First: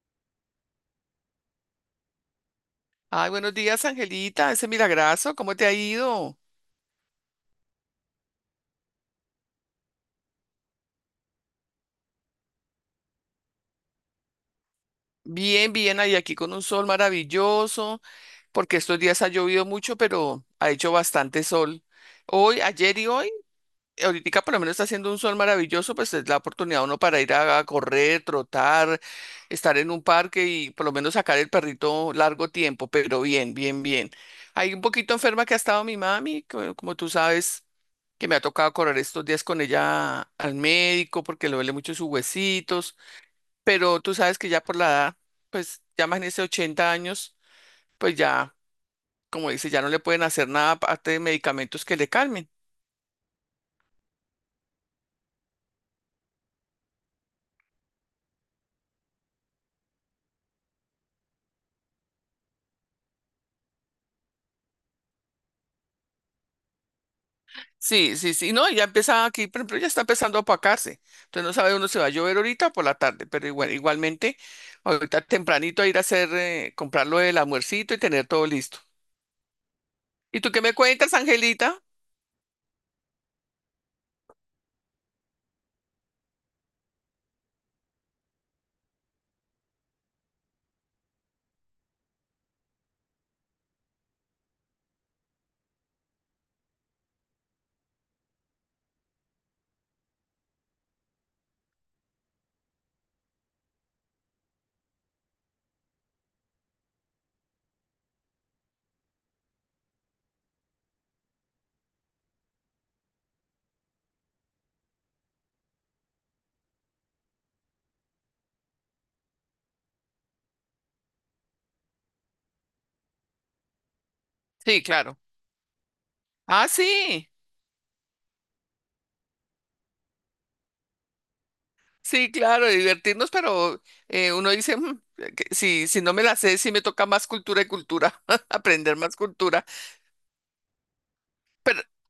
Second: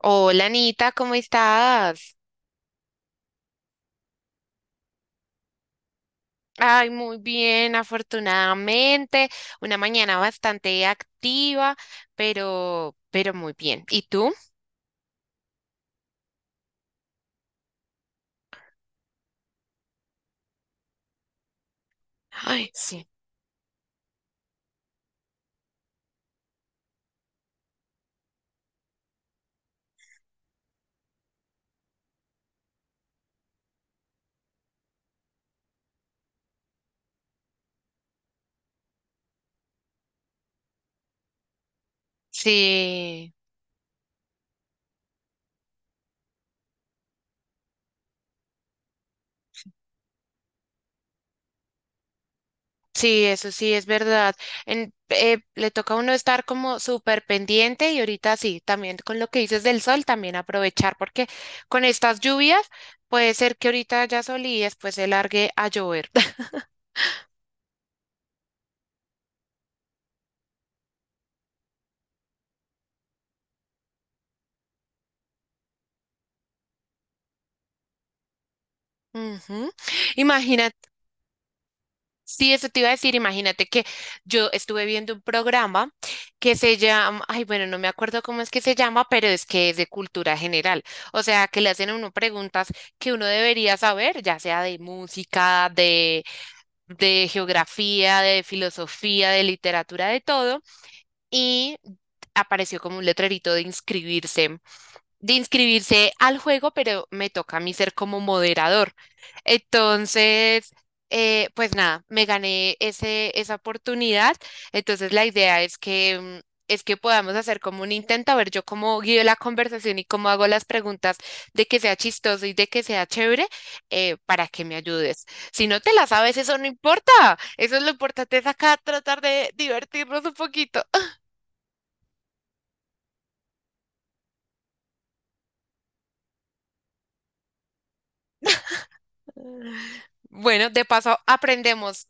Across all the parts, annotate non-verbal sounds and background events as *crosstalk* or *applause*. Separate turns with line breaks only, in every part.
Hola Anita, ¿cómo estás?
Ay, buenos días, Angelita, ese milagrazo, ¿cómo te ha ido?
Ay, muy bien, afortunadamente. Una mañana bastante activa, pero muy bien. ¿Y tú?
Bien, bien, ahí aquí con un sol maravilloso, porque estos días ha llovido mucho, pero ha hecho bastante sol. Hoy,
Ay,
ayer y
sí.
hoy ahorita por lo menos está haciendo un sol maravilloso, pues es la oportunidad uno para ir a correr, trotar, estar en un parque y por lo menos sacar el perrito largo tiempo, pero bien, bien, bien. Hay un poquito enferma que ha estado mi mami, como tú sabes, que me ha tocado correr estos días con ella al médico porque le duele mucho sus huesitos,
Sí,
pero tú sabes que ya por la edad, pues ya más en ese 80 años, pues ya, como dice, ya no le pueden hacer nada aparte de medicamentos que le calmen.
sí, eso sí es verdad. Le toca a uno estar como súper pendiente y ahorita sí, también con lo que dices del sol, también aprovechar porque con estas lluvias puede ser que ahorita ya sol y después se largue a llover. *laughs*
Sí, sí, sí, no, ya empieza aquí, por ejemplo, ya está empezando a apacarse, entonces no sabe uno si va a llover ahorita o por la tarde, pero igual, igualmente, ahorita tempranito a ir a hacer, comprarlo el almuercito y tener todo listo.
Ujú.
¿Y tú qué me cuentas, Angelita?
Sí, eso te iba a decir, imagínate que yo estuve viendo un programa que se llama, ay, bueno, no me acuerdo cómo es que se llama, pero es que es de cultura general. O sea, que le hacen a uno preguntas que uno debería saber, ya sea de música, de geografía, de filosofía, de literatura, de todo, y apareció como un letrerito de inscribirse al juego, pero me toca a mí ser como moderador. Entonces, pues nada, me gané esa oportunidad. Entonces, la idea es que, es que podamos hacer como un intento, a ver yo cómo guío la conversación y cómo hago las preguntas de que sea chistoso y de que sea chévere, para que me
Sí, claro.
ayudes. Si no te la sabes, eso no
Ah,
importa.
sí,
Eso es lo importante, es acá tratar de divertirnos un poquito.
sí, claro, divertirnos, pero uno dice, "Mm, que si no me la sé, sí me toca más cultura y cultura, *laughs* aprender más cultura."
Bueno, de paso aprendemos.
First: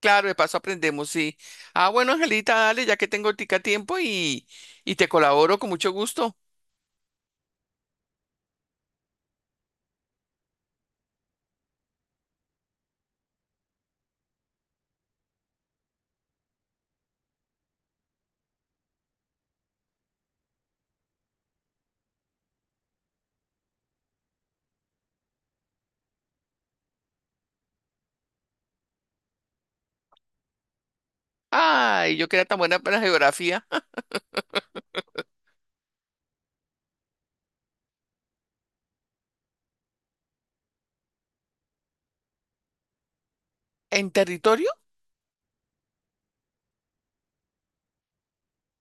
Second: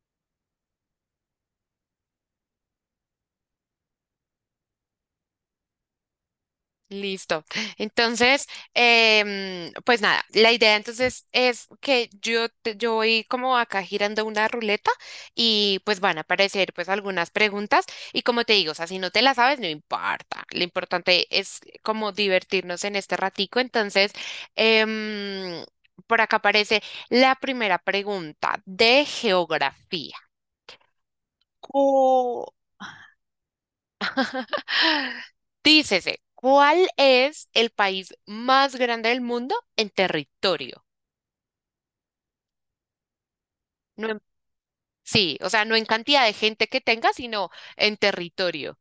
Claro, de paso aprendemos, sí. Ah, bueno, Angelita, dale, ya que tengo tica tiempo y te colaboro con mucho gusto.
Listo. Entonces, pues nada, la idea entonces es que yo, yo voy como acá girando una ruleta y pues van a aparecer pues algunas preguntas y como te digo, o sea, si no te las sabes, no importa. Lo importante es como divertirnos en este ratico. Entonces, em, por acá aparece la primera pregunta de geografía.
Ay, yo que era
Cu-
tan buena para la geografía.
Dícese, ¿cuál es el país más grande del mundo en territorio? No
¿En
en-
territorio?
sí, o sea, no en cantidad de gente que tenga, sino en territorio.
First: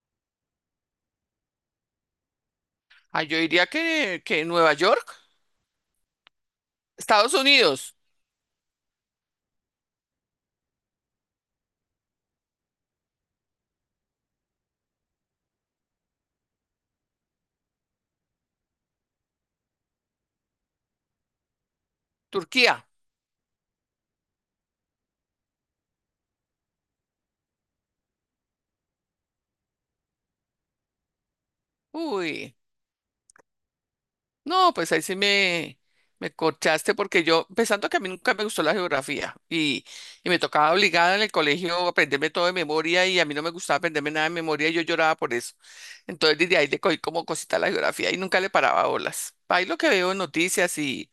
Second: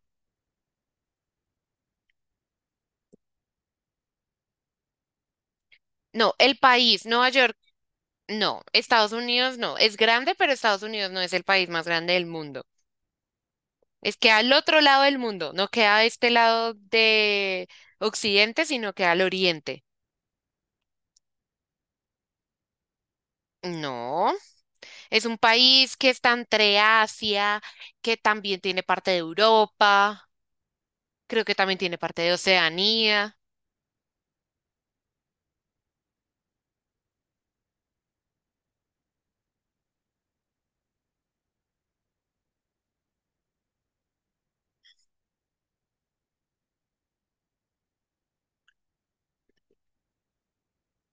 Ay, yo diría que Nueva York,
No, el país, Nueva
Estados
York,
Unidos,
no, Estados Unidos no, es grande, pero Estados Unidos no es el país más grande del mundo. Es que al otro lado del mundo, no queda a este lado de Occidente, sino que al Oriente.
Turquía.
No, es un país que está entre Asia, que también tiene parte de Europa, creo que también tiene parte de
Uy,
Oceanía.
no, pues ahí sí me corchaste porque yo, pensando que a mí nunca me gustó la geografía y me tocaba obligada en el colegio aprenderme todo de memoria y a mí no me gustaba aprenderme nada de memoria y yo lloraba por eso. Entonces desde ahí le cogí como cosita a la geografía y nunca le paraba bolas. Ahí lo que veo en noticias y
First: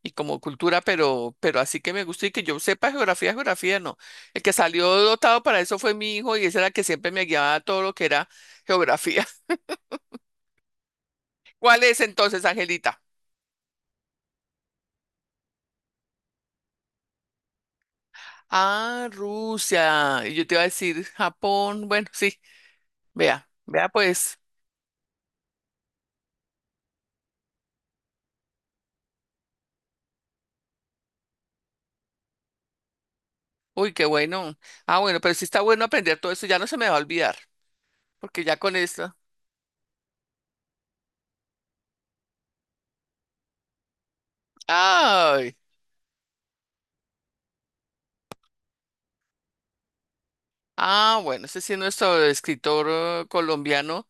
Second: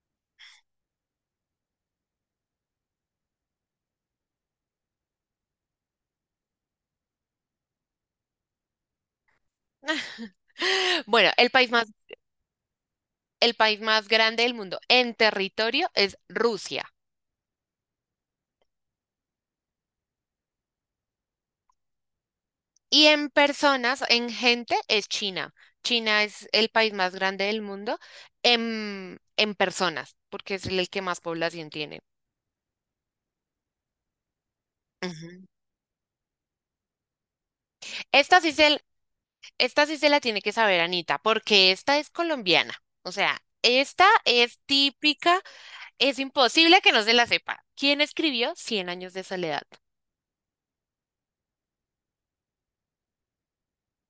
y como cultura, pero así que me gusta y que yo sepa geografía, geografía no. El que salió dotado para eso fue mi hijo y ese era el que siempre me guiaba a todo lo que era geografía.
*laughs* Bueno,
*laughs* ¿Cuál es entonces, Angelita?
el país más grande del mundo en territorio es Rusia,
Ah, Rusia. Y yo te iba a decir Japón. Bueno, sí,
y en
vea, vea
personas, en
pues.
gente es China. China es el país más grande del mundo en personas, porque es el que más población tiene.
Uy, qué bueno. Ah, bueno, pero
Ujú.
sí está bueno aprender todo eso, ya no se me va a olvidar,
Esta
porque
sí
ya con
se,
esto.
esta sí se la tiene que saber, Anita, porque esta es colombiana. O sea, esta es típica,
Ay.
es imposible que no se la sepa. ¿Quién escribió Cien años de soledad?
Ah, bueno, ese sí es nuestro escritor colombiano.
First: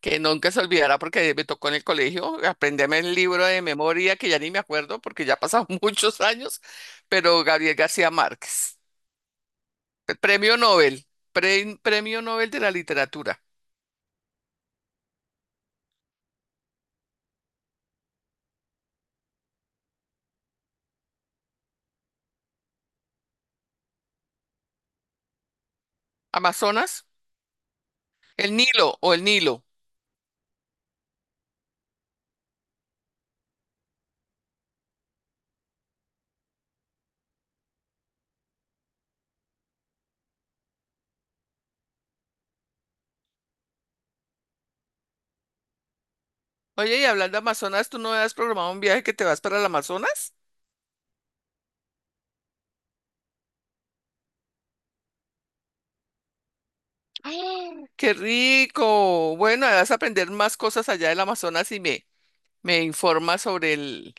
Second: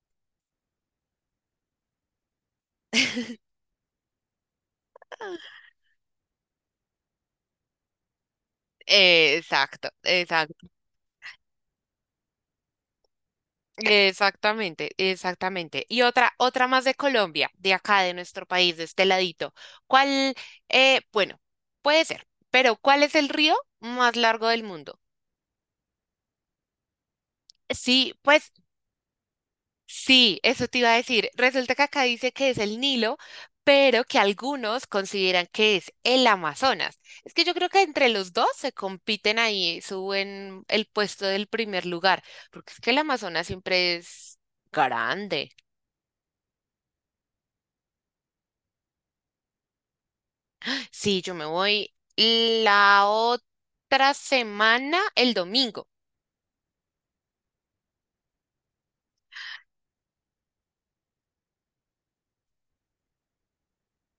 Que nunca se olvidará porque me tocó en el colegio aprenderme el libro
*laughs*
de memoria que ya ni me acuerdo porque ya pasaron *laughs* muchos años, pero Gabriel García Márquez,
Exacto,
premio
exacto.
Nobel, premio Nobel de la literatura.
Exactamente, exactamente. Y otra más de Colombia, de acá, de nuestro país, de este ladito. ¿Cuál, bueno, puede ser, pero ¿cuál es el río más largo del mundo?
Amazonas,
Sí, pues
el Nilo o el Nilo.
sí, eso te iba a decir. Resulta que acá dice que es el Nilo, pero que algunos consideran que es el Amazonas. Es que yo creo que entre los dos se compiten ahí, suben el puesto del primer lugar, porque es que el Amazonas siempre es grande.
Oye, y hablando de Amazonas, ¿tú no has programado un viaje que te vas para el Amazonas?
Sí, yo me voy la otra semana, el domingo.
¡Ah! ¡Qué rico! Bueno, vas a aprender más cosas allá del Amazonas y me informas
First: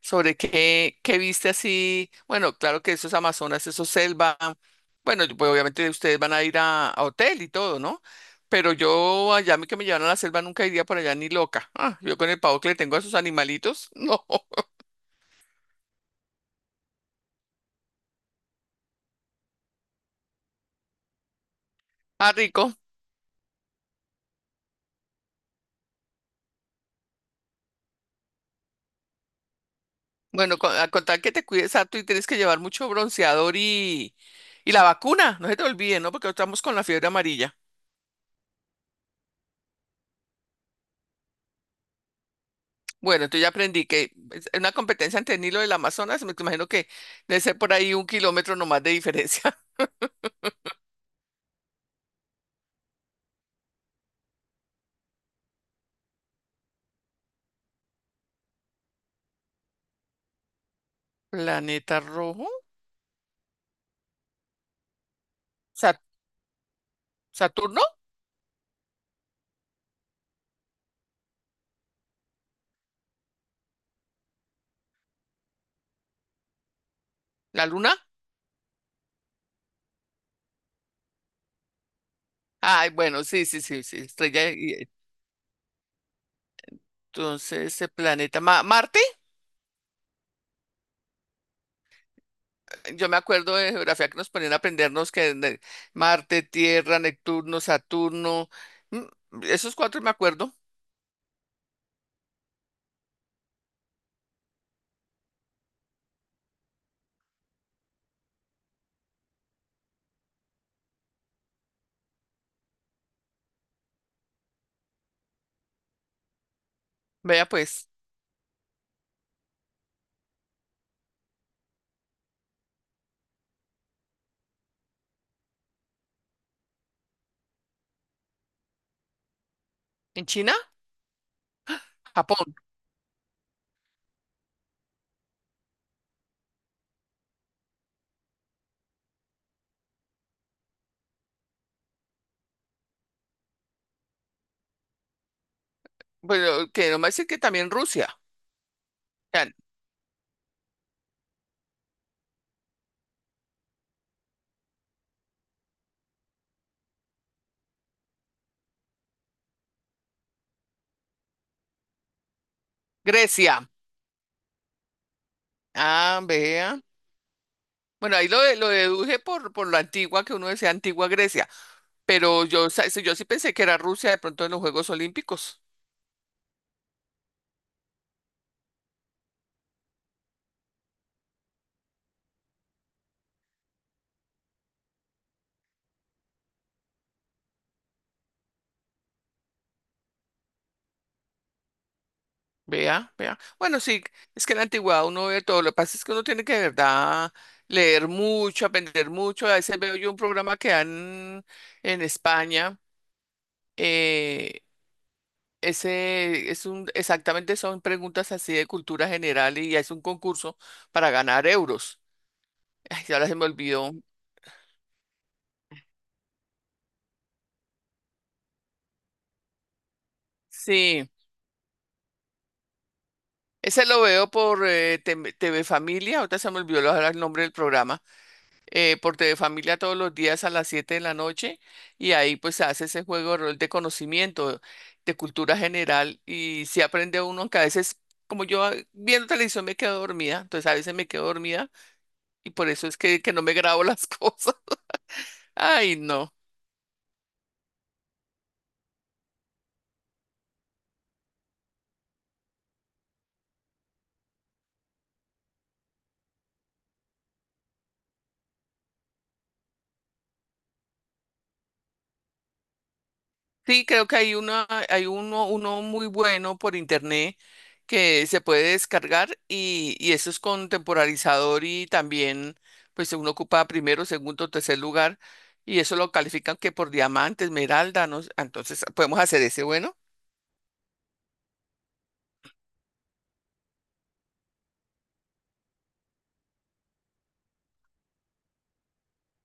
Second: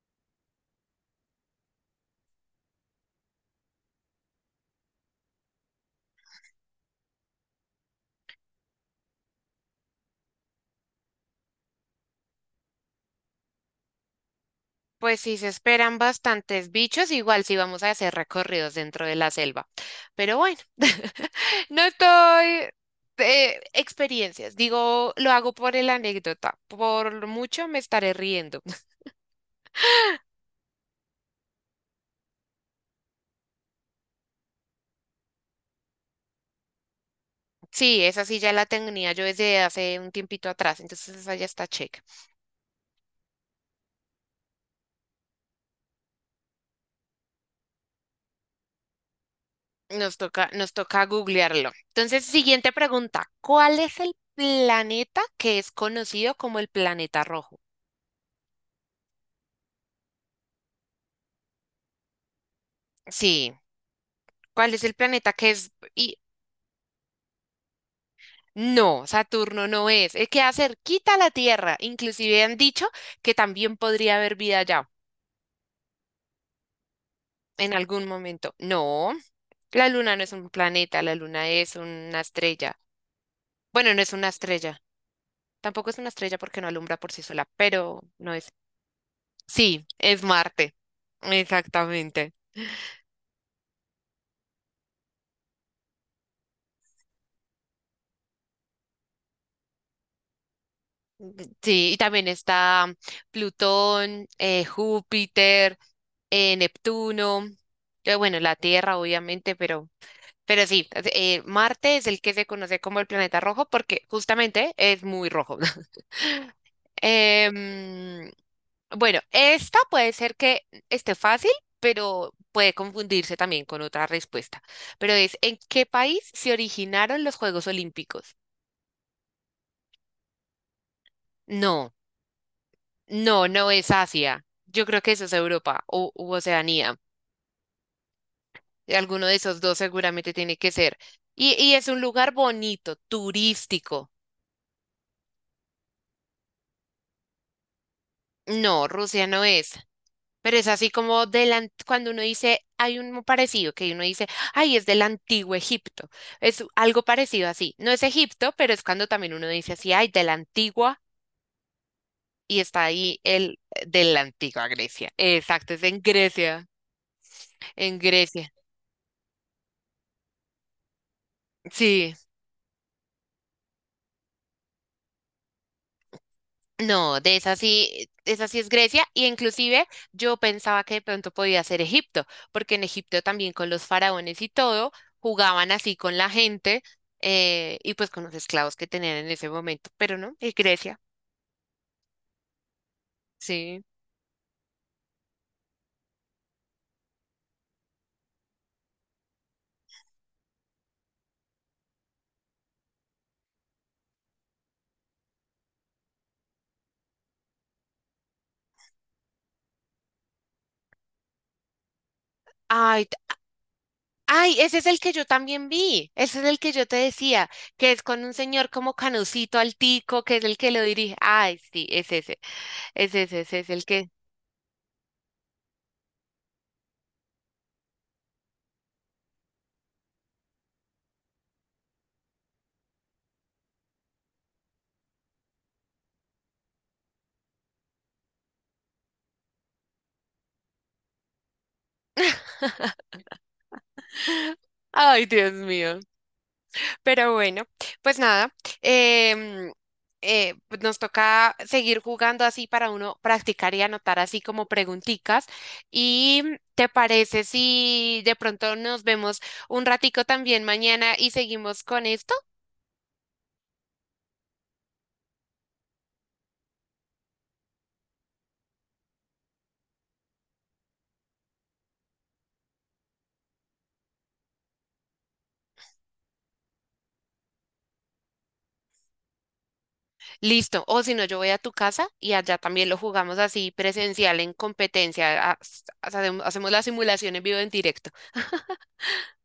sobre qué viste así. Bueno, claro que eso es Amazonas, eso es selva. Bueno, pues obviamente ustedes van a ir a hotel y todo, ¿no? Pero yo allá a mí que me llevan a la selva nunca iría por allá ni loca. Ah, yo con el pavo que le tengo a esos animalitos, *laughs* no.
Pues sí, se esperan bastantes bichos, igual sí vamos a hacer recorridos dentro de la selva. Pero bueno, *laughs* no
Ah,
estoy...
rico.
experiencias, digo, lo hago por el anécdota, por mucho me estaré riendo. *laughs*
Bueno, a contar que te cuides harto y tienes que llevar mucho bronceador y la vacuna, no se te olvide, ¿no? Porque estamos con la fiebre amarilla.
Sí, esa sí ya la tenía yo desde hace un tiempito atrás, entonces esa ya está chévere.
Bueno, entonces ya aprendí que es una competencia entre el Nilo y el Amazonas, me imagino que debe ser por ahí un kilómetro nomás de diferencia.
Nos toca googlearlo. Entonces, siguiente pregunta. ¿Cuál es el planeta que es conocido como el planeta rojo?
¿Planeta rojo?
Sí, ¿cuál es el planeta que es...
¿Sa-
Y,
¿Saturno?
no, Saturno no es. Es queda cerquita a la Tierra. Inclusive han dicho que también podría haber vida allá
¿La
en
luna?
algún momento. No, la Luna no es un planeta, la Luna es una estrella.
Ay, bueno, sí, sí, sí,
Bueno,
sí,
no es una
estrella.
estrella. Tampoco es una estrella porque no alumbra por sí sola,
Entonces, ese
pero no
planeta,
es.
Marte,
Sí, es Marte. Exactamente.
yo me acuerdo de geografía que nos ponían a aprendernos Marte, Tierra, Neptuno, Saturno, esos cuatro me acuerdo.
Sí, y también está Plutón, Júpiter, Neptuno, bueno, la Tierra obviamente, pero sí, Marte es el que se conoce como el planeta rojo porque justamente es muy rojo. *laughs*
Vea pues,
Em, bueno, esta puede ser que esté fácil, pero puede confundirse también con otra respuesta. Pero es, ¿en qué país se originaron los Juegos Olímpicos?
en China,
No.
Japón,
No, no es Asia. Yo creo que eso es Europa o u Oceanía. Alguno de esos dos seguramente tiene que ser. Y es un lugar bonito, turístico.
bueno, que no me dicen que también Rusia,
No, Rusia no
o
es. Pero es así como cuando uno dice, hay un parecido, que uno dice, ay, es del antiguo Egipto. Es algo parecido así. No es Egipto, pero es cuando también uno dice así, ay, de la antigua, y está ahí el
Grecia.
de la antigua Grecia. Exacto, es en
Ah,
Grecia,
vea.
en
Bueno, ahí
Grecia.
lo deduje por, lo antigua que uno decía, antigua Grecia.
Sí.
Pero yo, sí, yo sí pensé que era Rusia de pronto en los Juegos Olímpicos.
No, de esa sí es Grecia, y inclusive yo pensaba que de pronto podía ser Egipto, porque en Egipto también con los faraones y todo jugaban así con la gente, y pues con los esclavos que tenían en ese momento, pero no, es Grecia,
Vea, vea. Bueno,
sí.
sí, es que en la antigüedad uno ve todo. Lo que pasa es que uno tiene que de verdad leer mucho, aprender mucho. A veces veo yo un programa que dan en España. eh, Ese es exactamente son preguntas así de cultura general y es un concurso para ganar euros. *laughs*
Ay,
Ay,
t-
ahora se me olvidó.
ay, ese es el que yo también vi, ese es el que yo te decía, que es con un señor como Canucito Altico, que es el que lo
Sí,
dirige. Ay, sí, ese es el
ese lo
que.
veo por TV Familia. Ahorita se me olvidó ahora el nombre del programa. Por TV Familia todos los días a las 7 de la noche y ahí pues se hace ese juego de rol de conocimiento, de cultura general y si aprende uno, aunque a veces como yo ah, viendo televisión me quedo dormida, entonces a veces me quedo dormida y
*laughs*
por eso es que, no me grabo las *laughs* cosas.
Ay, Dios
Ay,
mío.
no.
Pero bueno, pues nada, em, pues nos toca seguir jugando así para uno practicar y anotar así como pregunticas. ¿Y te parece si de pronto nos vemos un ratico también mañana y seguimos con esto?
Sí, creo que hay uno muy bueno por internet que se puede descargar y eso es con temporalizador y también, pues uno ocupa primero, segundo, tercer lugar y eso lo califican que por diamante, esmeralda, ¿no? Entonces podemos hacer ese, bueno.
Listo. O si no, yo voy a tu casa y allá también lo jugamos así presencial en competencia. Hacemos la simulación en vivo en directo.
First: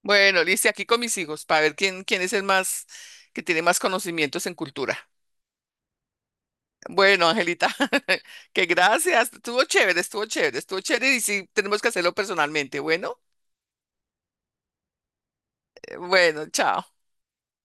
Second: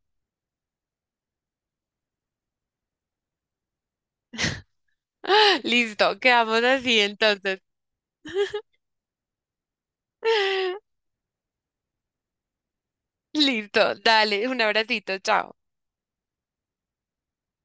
Bueno, listo, aquí con mis hijos para ver quién es el más, que tiene más conocimientos en cultura.
*laughs* Listo, quedamos así
Bueno,
entonces.
Angelita, *laughs* que gracias, estuvo chévere, estuvo chévere,
*laughs*
estuvo chévere y sí, tenemos que hacerlo personalmente, bueno.
Listo, dale, un abracito, chao.
Bueno, chao.